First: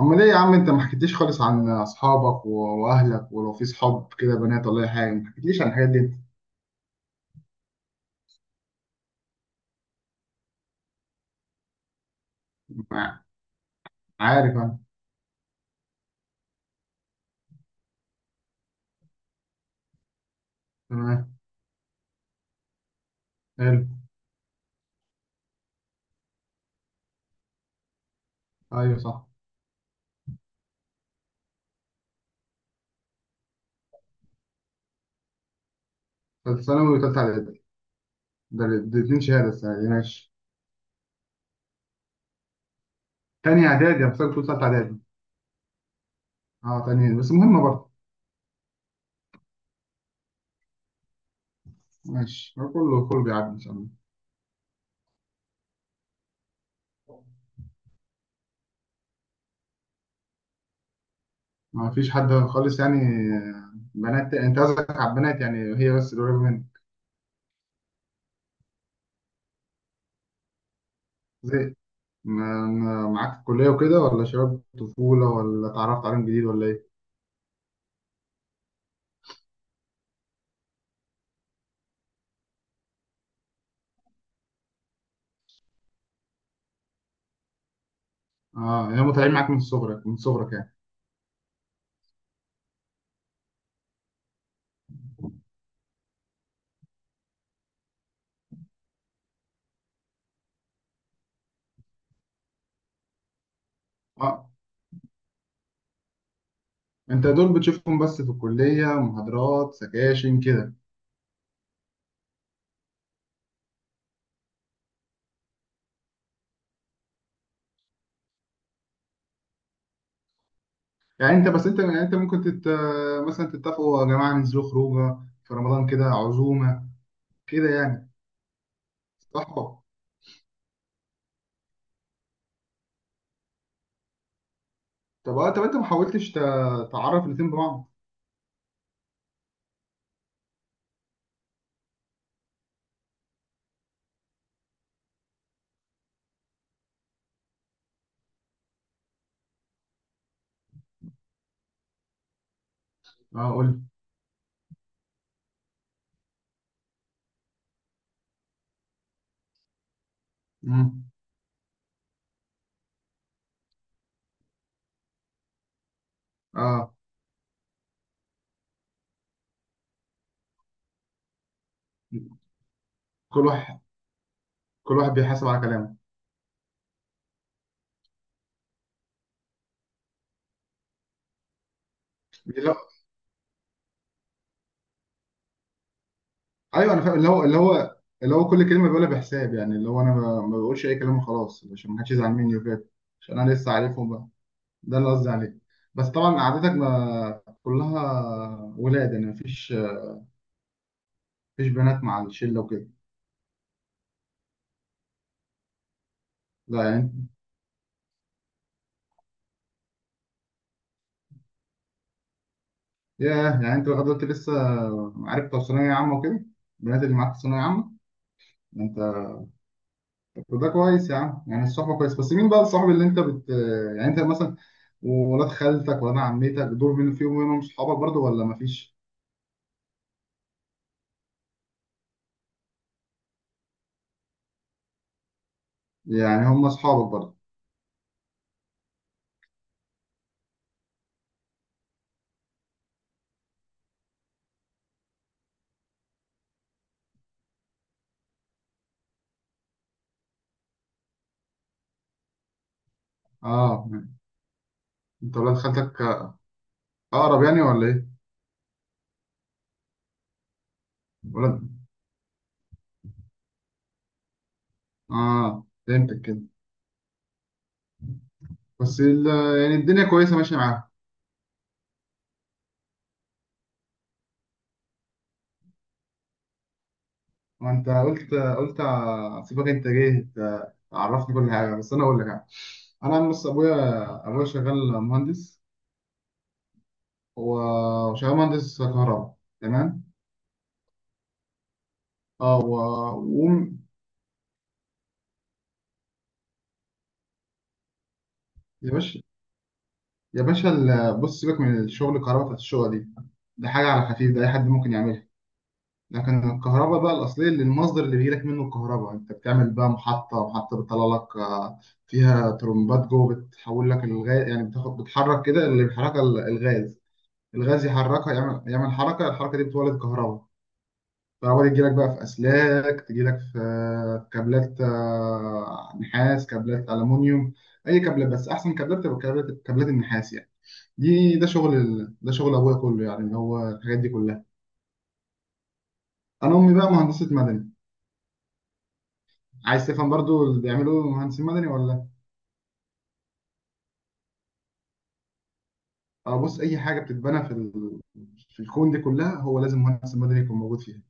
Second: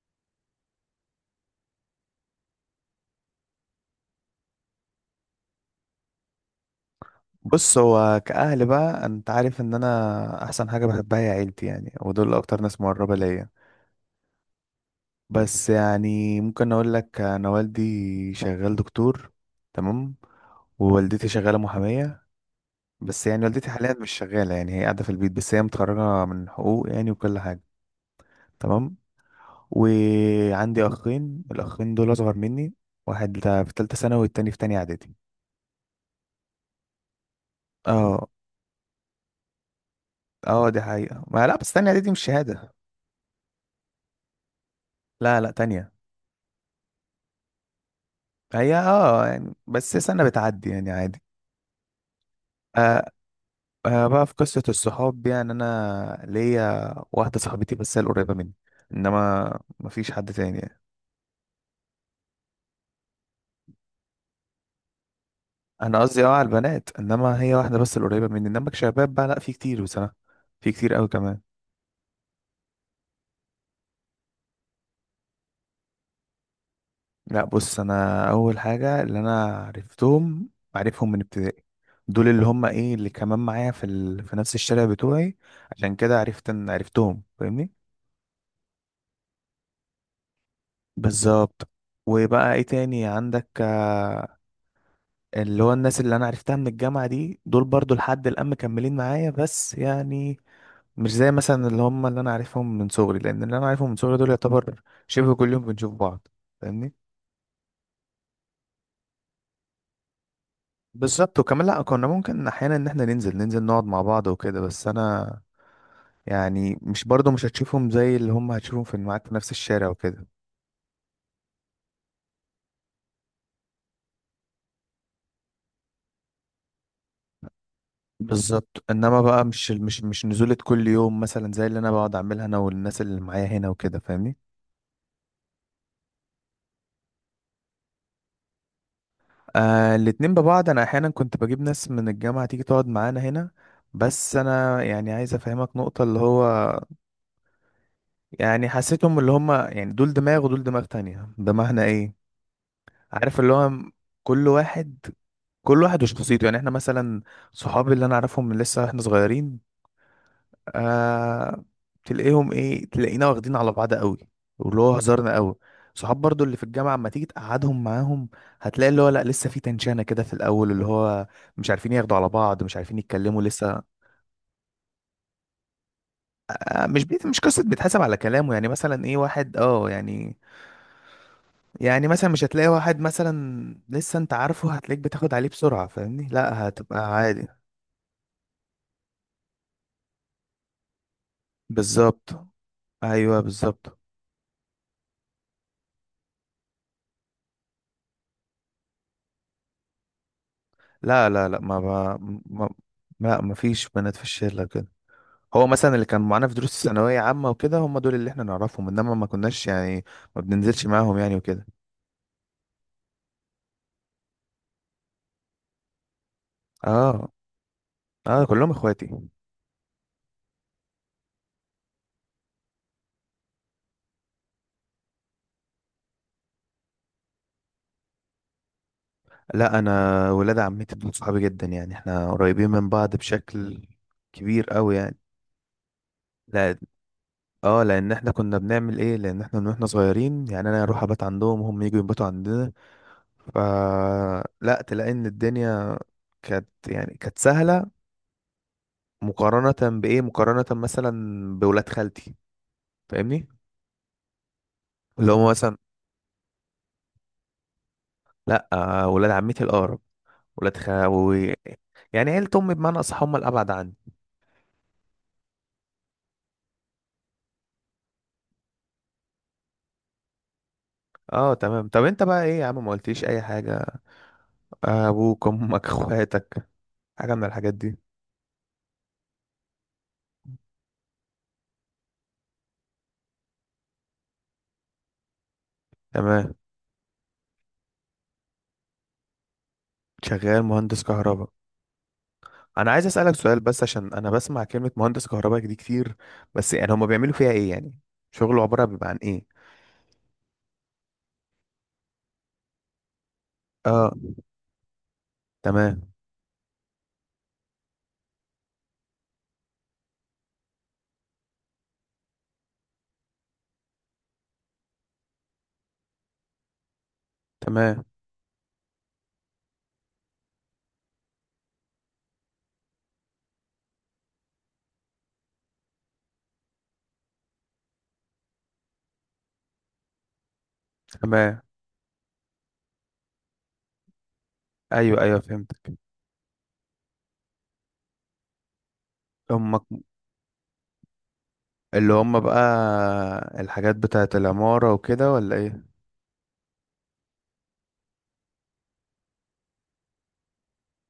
امال ايه يا عم انت ما حكيتليش خالص عن اصحابك واهلك، ولو في صحاب كده بنات ولا اي حاجه. ما حكيتليش عن الحاجات دي انت. بص، هو كأهل بقى انت عارف ان انا احسن حاجة بحبها هي عيلتي، يعني ودول اكتر ناس مقربة ما- ليا. عارف انا. بس يعني ممكن اقول لك، انا والدي شغال دكتور. تمام. ووالدتي تمام. شغالة محامية. بس يعني والدتي حلو. حاليا مش شغالة، يعني هي قاعدة في البيت، بس هي متخرجة من حقوق يعني، وكل حاجة. تمام. ايوه صح. وعندي اخين، الاخين دول اصغر مني. واحد في تالتة ثانوي، والتاني في تانية اعدادي. ثالثه ثانوي وثالثه اعدادي. اه. ده الاثنين شهاده السنه دي، ماشي. اه، دي حقيقة ما لا، بس تانية اعدادي مش شهادة. تاني اعدادي؟ انا فاكر كنت ثالثه اعدادي. لا، لا، تانية. اه تاني، بس مهمه برضه. هي يعني بس سنة بتعدي يعني عادي. ماشي، هو كله آه. كله بيعدي ان شاء الله. آه، بقى في قصة الصحاب، يعني أنا ليا واحدة صاحبتي بس هي القريبة مني، إنما مفيش حد تاني يعني. ما فيش حد خالص يعني؟ آه، بنات انت قصدك، على البنات، يعني هي أنا بس قصدي اللي قريبه على منك؟ البنات، إنما هي واحدة بس القريبة مني، إنما كشباب بقى لأ في كتير بصراحة. في كتير أوي كمان. زي معاك في الكليه وكده، ولا شباب طفوله، ولا اتعرفت عليهم جديد، ولا ايه؟ لأ، بص، أنا أول حاجة اللي أنا عارفهم من ابتدائي. دول اللي هم إيه اللي كمان معايا في نفس الشارع بتوعي. عشان كده عرفت إن عرفتهم، فاهمني؟ اه يعني هم طالعين معاك من صغرك يعني. بالظبط. وبقى ايه تاني عندك؟ اللي هو الناس اللي انا عرفتها من الجامعة دي، دول برضو لحد الآن مكملين معايا، بس يعني مش زي مثلا اللي هم اللي انا عارفهم من صغري، لان اللي انا عارفهم من صغري دول اه يعتبر شبه كل يوم بنشوف بعض. فاهمني؟ انت دول بتشوفهم بس في الكليه، محاضرات سكاشن كده. بالظبط. وكمان لا كنا ممكن احيانا ان احنا ننزل نقعد مع بعض وكده، بس انا يعني مش برضو مش هتشوفهم زي اللي هم هتشوفهم في معاك في نفس الشارع وكده. يعني انت يعني انت ممكن مثلا تتفقوا: "أه يا جماعه ننزلوا خروجه، في رمضان كده عزومه كده يعني". بالظبط، انما بقى صحبه. مش نزولة كل يوم مثلا زي اللي انا بقعد اعملها انا والناس اللي معايا هنا وكده، فاهمني؟ طب اه، طب انت ما حاولتش تعرف الاتنين ببعض؟ آه، الاتنين ببعض، انا احيانا كنت بجيب ناس من الجامعة تيجي تقعد معانا هنا. بس انا يعني عايز افهمك نقطة اللي هو يعني حسيتهم اللي هم يعني دول دماغ ودول دماغ تانية، دماغنا ايه؟ عارف اللي اه قول هو لي. كل واحد كل واحد وشخصيته. يعني احنا مثلا، صحابي اللي انا اعرفهم من لسه احنا صغيرين، مم. آه، تلاقيهم ايه تلاقينا واخدين على بعض قوي، واللي هو هزارنا قوي. صحاب برضو اللي في الجامعة اه اما تيجي تقعدهم معاهم، هتلاقي اللي هو لا لسه في تنشانة كده في الأول، اللي هو مش عارفين ياخدوا على بعض، مش عارفين يتكلموا كل واحد، لسه. كل واحد بيحاسب على كلامه. آه، مش قصة بيتحسب على كلامه، يعني مثلا ايه واحد يعني، يعني مثلا مش هتلاقي اللي هو- واحد مثلا لسه انت عارفه هتلاقيك بتاخد عليه بسرعة، فاهمني؟ لا ايوه انا هتبقى فاهم، اللي هو عادي. اللي هو كل كلمه بيقولها بحساب، يعني اللي هو انا ما بقولش اي كلام وخلاص عشان ما حدش يزعل بالظبط. مني وكده. عشان ايوه، انا لسه بالظبط. عارفهم، ده اللي قصدي عليه. بس طبعا قعدتك ما كلها ولاد يعني؟ مفيش لا، لا، لا، مفيش بنات ما مع الشله ما- وكده؟ لا ما فيش بنات في الشلة كده. هو مثلا اللي كان معانا في لا دروس ثانوية يعني. عامة وكده هم دول اللي احنا نعرفهم، انما ما كناش يعني ما بننزلش معاهم يعني وكده. ياه، يعني انت لغايه دلوقتي لسه عارف بتوع ثانويه عامه وكده؟ البنات اللي اه. معاك في ثانويه عامه؟ اه، كلهم ده انت! اخواتي. طب ده كويس يا عم، يعني الصحبه كويس. بس مين بقى الصاحب اللي انت بت، يعني انت مثلا؟ وولاد خالتك ولاد عمتك دول، مين فيهم منهم صحابك برضو ولا مفيش؟ لا، انا ولاد عمتي دول صحابي جدا، يعني احنا قريبين من بعض بشكل كبير قوي يعني. يعني هم لا. صحابك برضو؟ اه، لان احنا كنا بنعمل ايه، لان احنا من واحنا صغيرين يعني انا اروح ابات عندهم وهم يجوا يباتوا عندنا. ف لا تلاقي ان الدنيا كانت سهلة، مقارنة مثلا بولاد خالتي، فاهمني؟ اه يعني اللي انت هم ولاد مثلا، خالتك اقرب يعني ولا ايه؟ لا، آه، ولاد عمتي الأقرب. ولاد خاوي، ولاد. يعني عيلة أمي بمعنى أصح هم الأبعد عني. اه فهمتك كده. بس ال... يعني الدنيا كويسه ماشيه معاها. اه تمام. طب انت بقى ايه يا عم، ما قلتليش اي حاجة، ابوك، امك، اخواتك، حاجة من الحاجات وانت دي. قلت سيبك، انت جاي تعرفني كل حاجه، بس انا اقول لك يعني. انا بص، ابويا، ابويا شغال مهندس. تمام. هو شغال مهندس كهرباء، تمام. شغال مهندس كهرباء. اه انا عايز اسألك و... سؤال، بس عشان انا بسمع كلمة مهندس كهرباء دي كتير. بس يعني هما بيعملوا فيها ايه يعني؟ شغله عبارة يا بيبقى عن باشا، ايه؟ يا باشا بص، سيبك من الشغل الكهرباء بتاعت الشقه دي، ده حاجه اه على خفيف، ده اي حد ممكن يعملها. تمام. لكن الكهرباء بقى الأصلية، اللي المصدر اللي بيجيلك منه الكهرباء، أنت بتعمل بقى محطة، محطة بتطلع لك فيها ترمبات جوه بتحول لك الغاز، يعني بتاخد بتحرك كده، اللي بيحركها الغاز. الغاز تمام. يحركها، يعمل حركة، الحركة دي بتولد كهرباء. الكهرباء دي تجيلك بقى في أسلاك، تجيلك في كابلات، نحاس، كابلات ألمونيوم، أي كابلات. بس أحسن كابلات تبقى كابلات، كابلات النحاس يعني. دي ده تمام. شغل ده شغل أبويا كله يعني، هو الحاجات دي كلها. ايوه، ايوه، فهمتك. أنا أمي بقى مهندسة مدني. امك. عايز تفهم برضو اللي بيعمله مهندس مدني ولا؟ اللي هم بقى الحاجات بتاعت العمارة وكده ولا ايه؟ اه بص، اي حاجه بتتبنى في في الكون دي كلها، هو لازم مهندس مدني يكون موجود فيها.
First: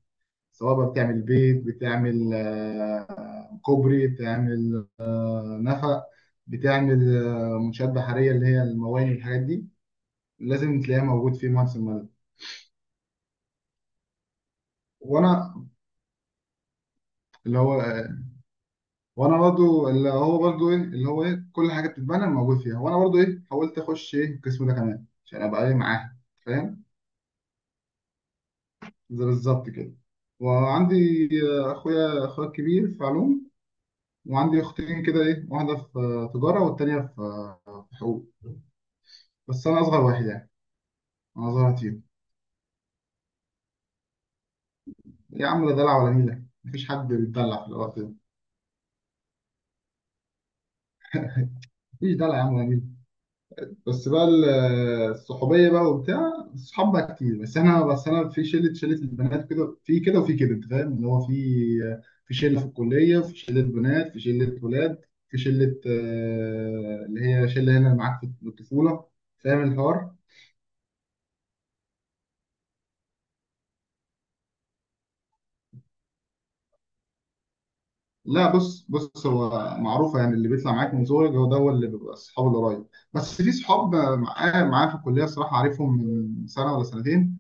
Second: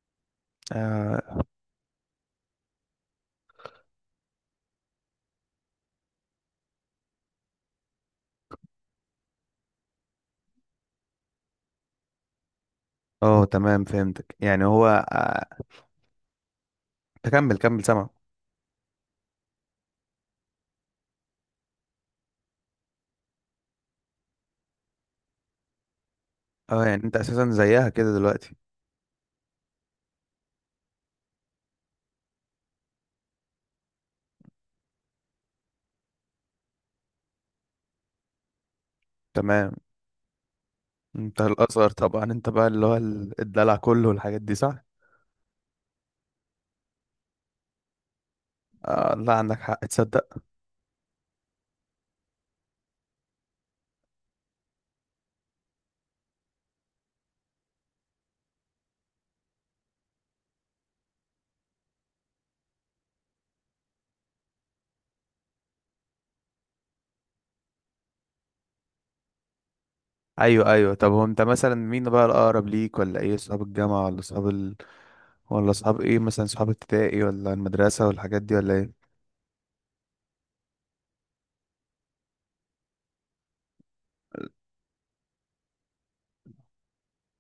سواء بقى بتعمل آه. بيت، بتعمل كوبري، بتعمل نفق، بتعمل منشآت بحريه اللي هي المواني والحاجات دي، لازم تلاقيها موجود في مهندس المدني. اه، تمام، فهمتك يعني هو، وانا آه، اللي هو كمل، سمع. وانا برضو اللي هو برضو ايه، اللي هو ايه كل حاجه بتتبنى موجود فيها، وانا برضو ايه حاولت اخش ايه القسم ده كمان عشان ابقى ايه معاها فاهم. اه، يعني انت اساسا زيها كده دلوقتي. زي بالظبط كده. وعندي اخويا، اخويا الكبير في علوم. وعندي اختين كده ايه، واحده في تجاره والتانيه في في حقوق. بس تمام. انا اصغر واحد يعني. انت انا اصغر واحد الاصغر فيهم. طبعا، انت بقى اللي هو الدلع كله والحاجات دي، صح؟ يا عم لا دلع ولا نيله، مفيش حد بيتدلع في الوقت ده. آه لا، عندك حق، تصدق. مفيش دلع يا عم ولا نيله. بس بقى الصحوبيه بقى وبتاع الصحاب بقى كتير. بس احنا، بس انا في شله، شله البنات كده، في كده وفي كده، انت فاهم اللي هو، في في شله في الكليه، في شله بنات، في شله ولاد، في شله اللي هي شله هنا معاك في الطفوله. فاهم الحوار. ايوه، ايوه، طب هو انت مثلا مين بقى الاقرب ليك، ولا ايه اصحاب الجامعه ولا ولا اصحاب ايه، مثلا اصحاب ابتدائي ولا المدرسه والحاجات لا دي ولا بص ايه؟ بص، هو معروفه يعني اللي بيطلع معاك من صغرك، هو ده هو اللي بيبقى الصحاب القريب. بس في صحاب معايا، معايا في الكليه الصراحه عارفهم من سنه ولا سنتين،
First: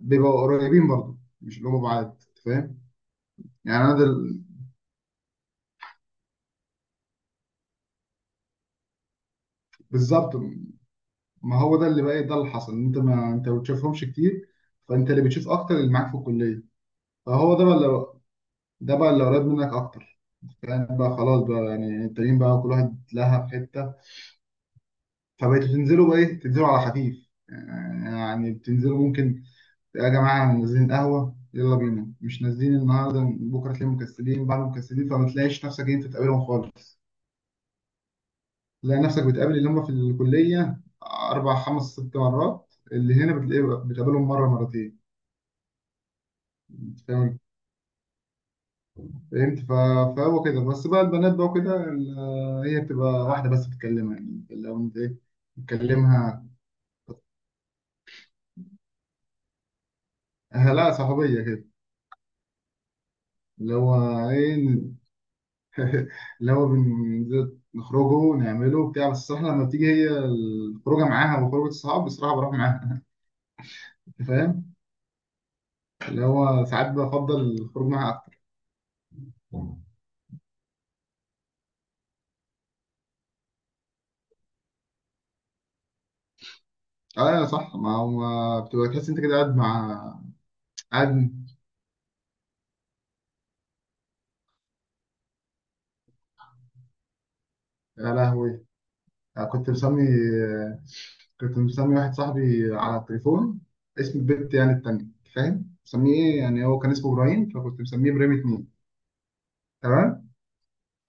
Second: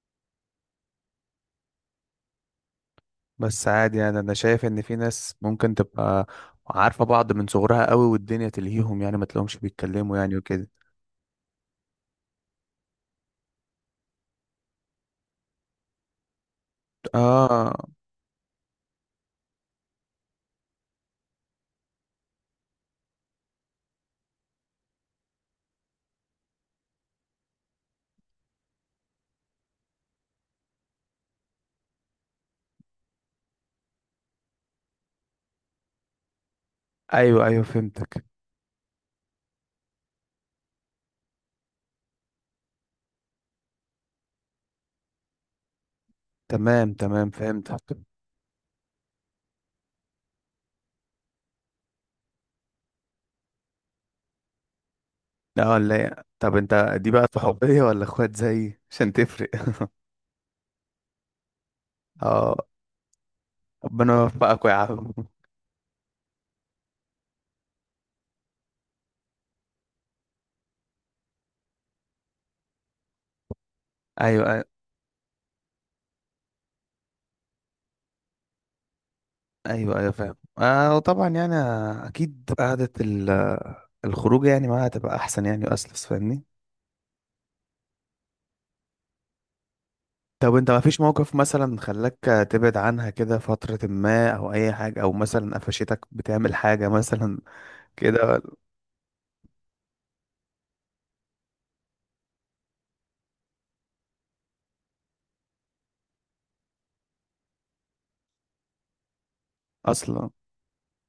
بيبقوا قريبين برضه، مش اللي هم بعاد، أنت فاهم. بس يعني انا عادي، ده يعني انا شايف ان في ناس ممكن تبقى عارفه بعض من صغرها قوي والدنيا تلهيهم، يعني ما تلاقيهمش بيتكلموا بالظبط. يعني وكده. ما هو ده اللي بقى ده اللي حصل، ان انت ما انت ما بتشوفهمش كتير، فانت اللي بتشوف اكتر اللي معاك في الكليه. فهو ده اه. بقى اللي، ده بقى اللي قريب منك اكتر. يعني بقى خلاص بقى، يعني التانيين بقى كل واحد لها في حته، فبقيتوا تنزلوا بقى ايه، تنزلوا على خفيف. يعني بتنزلوا ممكن، يا جماعه نازلين قهوه يلا بينا، مش نازلين النهارده، بكره تلاقيهم مكسلين، بعد مكسلين، فما تلاقيش نفسك إن انت تقابلهم خالص. ايوه، ايوه، فهمتك. تلاقي نفسك بتقابل اللي هم في الكلية أربع خمس ست مرات، اللي هنا بتلاقيه بتقابلهم مرة مرتين. تمام، تمام، فاهم. فهمتك. فهمت فهو كده بس. بقى البنات بقى وكده هي بتبقى واحدة بس بتكلمها يعني، لو أنت إيه، لا، ولا بتكلمها. طب انت، دي بقى صحوبية ولا اخوات زيي، عشان تفرق؟ لا صحوبية كده. اه. اللي هو ربنا إيه يوفقك يا ن- عم. اللي هو نخرجوا نعمله بتاع. بس الصراحة لما بتيجي هي الخروجة معاها وخروجة الصحاب، بصراحة بروح معاها. أنت ايوه، ايوه، فاهم. اللي هو ساعات بفضل الخروج معاها أكتر. ايوه، أيوة، فاهم. آه، وطبعا يعني اكيد قعدة الخروج يعني معاها تبقى احسن يعني واسلس، فاهمني؟ اه صح، ما هو ما بتبقى تحس انت كده قاعد مع طب انت ما فيش موقف قاعد. مثلا خلاك تبعد عنها كده فترة ما، او اي حاجة، او مثلا قفشتك بتعمل حاجة مثلا يا كده؟ لهوي! كنت مسمي كنت مسمي واحد صاحبي على التليفون اسم البت يعني التانية، فاهم؟ مسميه ايه، يعني هو كان اسمه ابراهيم، فكنت مسميه ابراهيم اتنين. تمام. اصلا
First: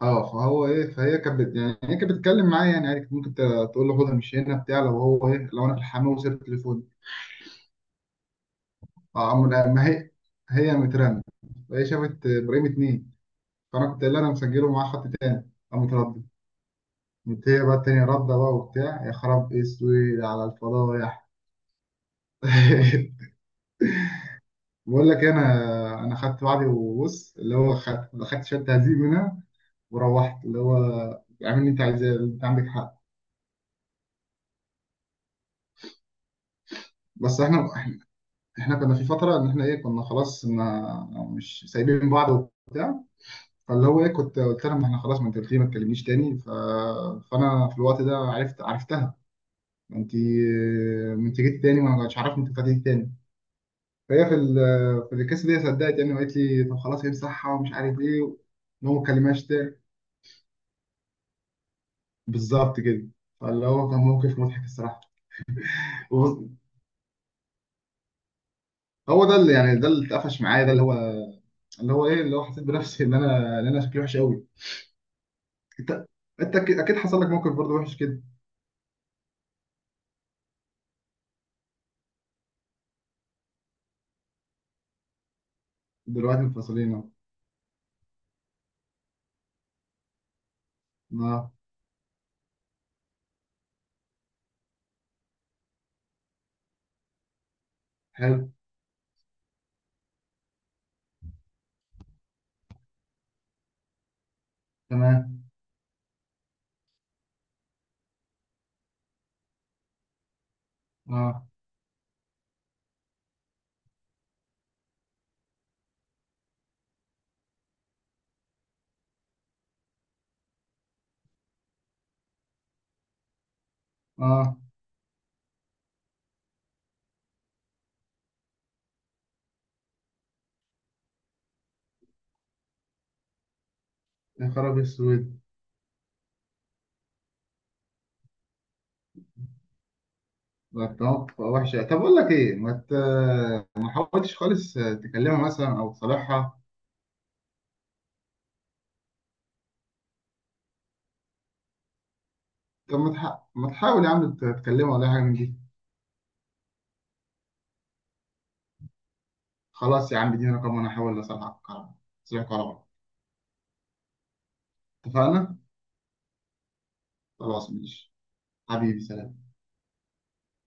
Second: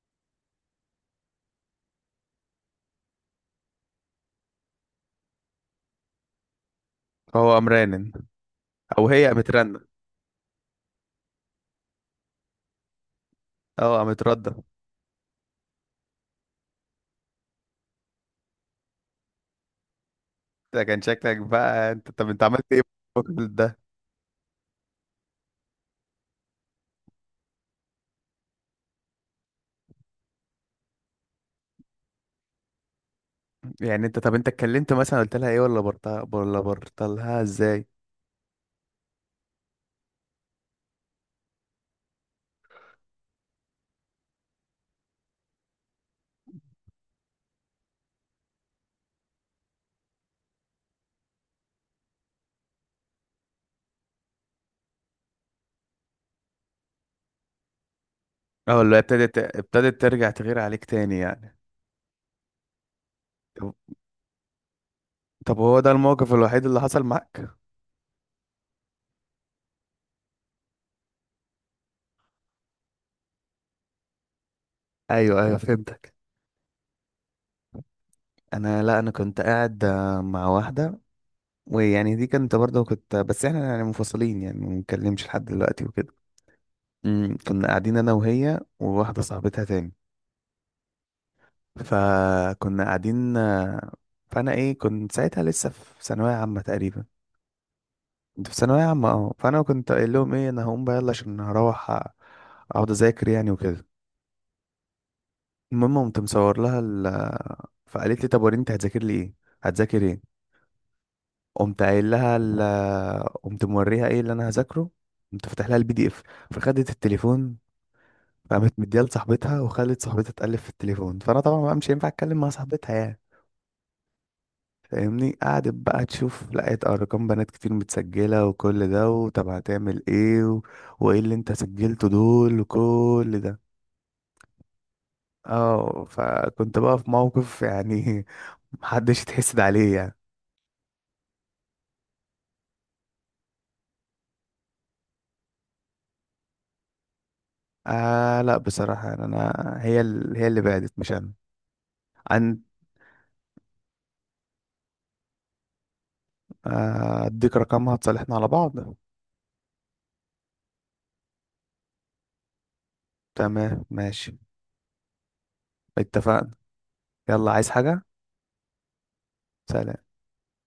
اه، فهو ايه، يعني هي كانت بتتكلم معايا يعني عادي، كنت ممكن تقول له خدها، مش هنا بتاع. لو هو ايه، لو انا في الحمام وسبت التليفون، فهو قام رنن، او هي اه قامت لا، رنة. ما هي، هي مترن، فهي شافت ابراهيم اتنين. فانا اه كنت قايل لها قامت انا ردة. مسجله معاه خط تاني قام متردد. قمت هي بقى التانية ردة بقى وبتاع، يا خراب اسود على ده كان الفضايح! شكلك بقى انت. طب انت عملت ايه في الوقت ده؟ بقول لك إيه، انا خدت بعضي، وبص اللي هو خدت شويه تهذيب منها، وروحت اللي هو اعمل اللي انت عايزاه، انت عندك حق. يعني انت، طب انت اتكلمت مثلا قلت لها ايه، ولا برطها ولا بس برطلها احنا، ازاي؟ احنا كنا في فتره ان احنا ايه كنا خلاص ما، مش سايبين بعض. فاللي هو ايه كنت قلت لها ما احنا خلاص، ما انت قلت لي ما تكلمنيش تاني، فانا في الوقت ده عرفت عرفتها، ما انت، ما انت جيت تاني وانا مش عارف انت فاتت تاني. فهي في في الكيس دي صدقت يعني، وقالت لي طب خلاص امسحها ومش عارف ايه اه ان هو ولا ما اتكلمهاش تاني. ابتدت ترجع تغير عليك تاني يعني؟ بالظبط كده. فاللي طب هو كان موقف مضحك الصراحه. طب هو ده الموقف و- الوحيد اللي حصل معاك؟ هو ده اللي يعني، ده اللي اتقفش معايا، ده اللي هو، اللي هو ايه اللي هو حسيت بنفسي ان انا، ان انا شكلي وحش قوي. ايوه، ايوه، انت، فهمتك. انت أكيد حصل لك موقف برضه وحش كده. انا لا، انا كنت قاعد، مع واحده، ويعني دي كنت برضه كنت بس احنا يعني منفصلين، يعني ما بنتكلمش لحد دلوقتي وكده. دلوقتي منفصلين اهو. كنا قاعدين انا وهي وواحده صاحبتها تاني. اه. فكنا قاعدين، فانا ايه كنت ساعتها لسه في ثانويه عامه تقريبا. كنت حلو. في ثانويه عامه، فانا كنت قايل لهم ايه، انا هقوم بقى يلا عشان هروح اقعد اذاكر يعني وكده. تمام. المهم قمت مصور لها فقالت لي طب وريني انت هتذاكر لي ايه، هتذاكر ايه. اه. قمت قايل لها قمت موريها ايه اللي انا هذاكره. قمت فاتح لها الـPDF. فخدت التليفون، فقامت مديها لصاحبتها وخلت صاحبتها تقلب في التليفون. فانا طبعا بقى مش هينفع اتكلم مع صاحبتها يعني، اه. فاهمني؟ قعدت بقى تشوف، لقيت ارقام بنات كتير متسجله وكل ده، وطب هتعمل ايه و... وايه اللي انت سجلته دول وكل ده. يا خراب اسود! اه فكنت بقى في موقف يعني محدش يتحسد عليه يعني. ده أنت موقف وحش! طب اقول لك ايه، ما ما حاولتش خالص تكلمها مثلا او تصالحها؟ آه لا، بصراحه يعني انا، هي اللي بعدت مش انا عن. طب ما ما تحاول يا عم تكلمه ولا حاجه من دي؟ اديك رقمها تصالحنا على بعض. خلاص يا عم اديني رقم وانا هحاول اصلحك على بعض. تمام، ماشي. اتفقنا. اتفقنا. يلا، عايز خلاص حاجه؟ ماشي. حبيبي سلام. سلام.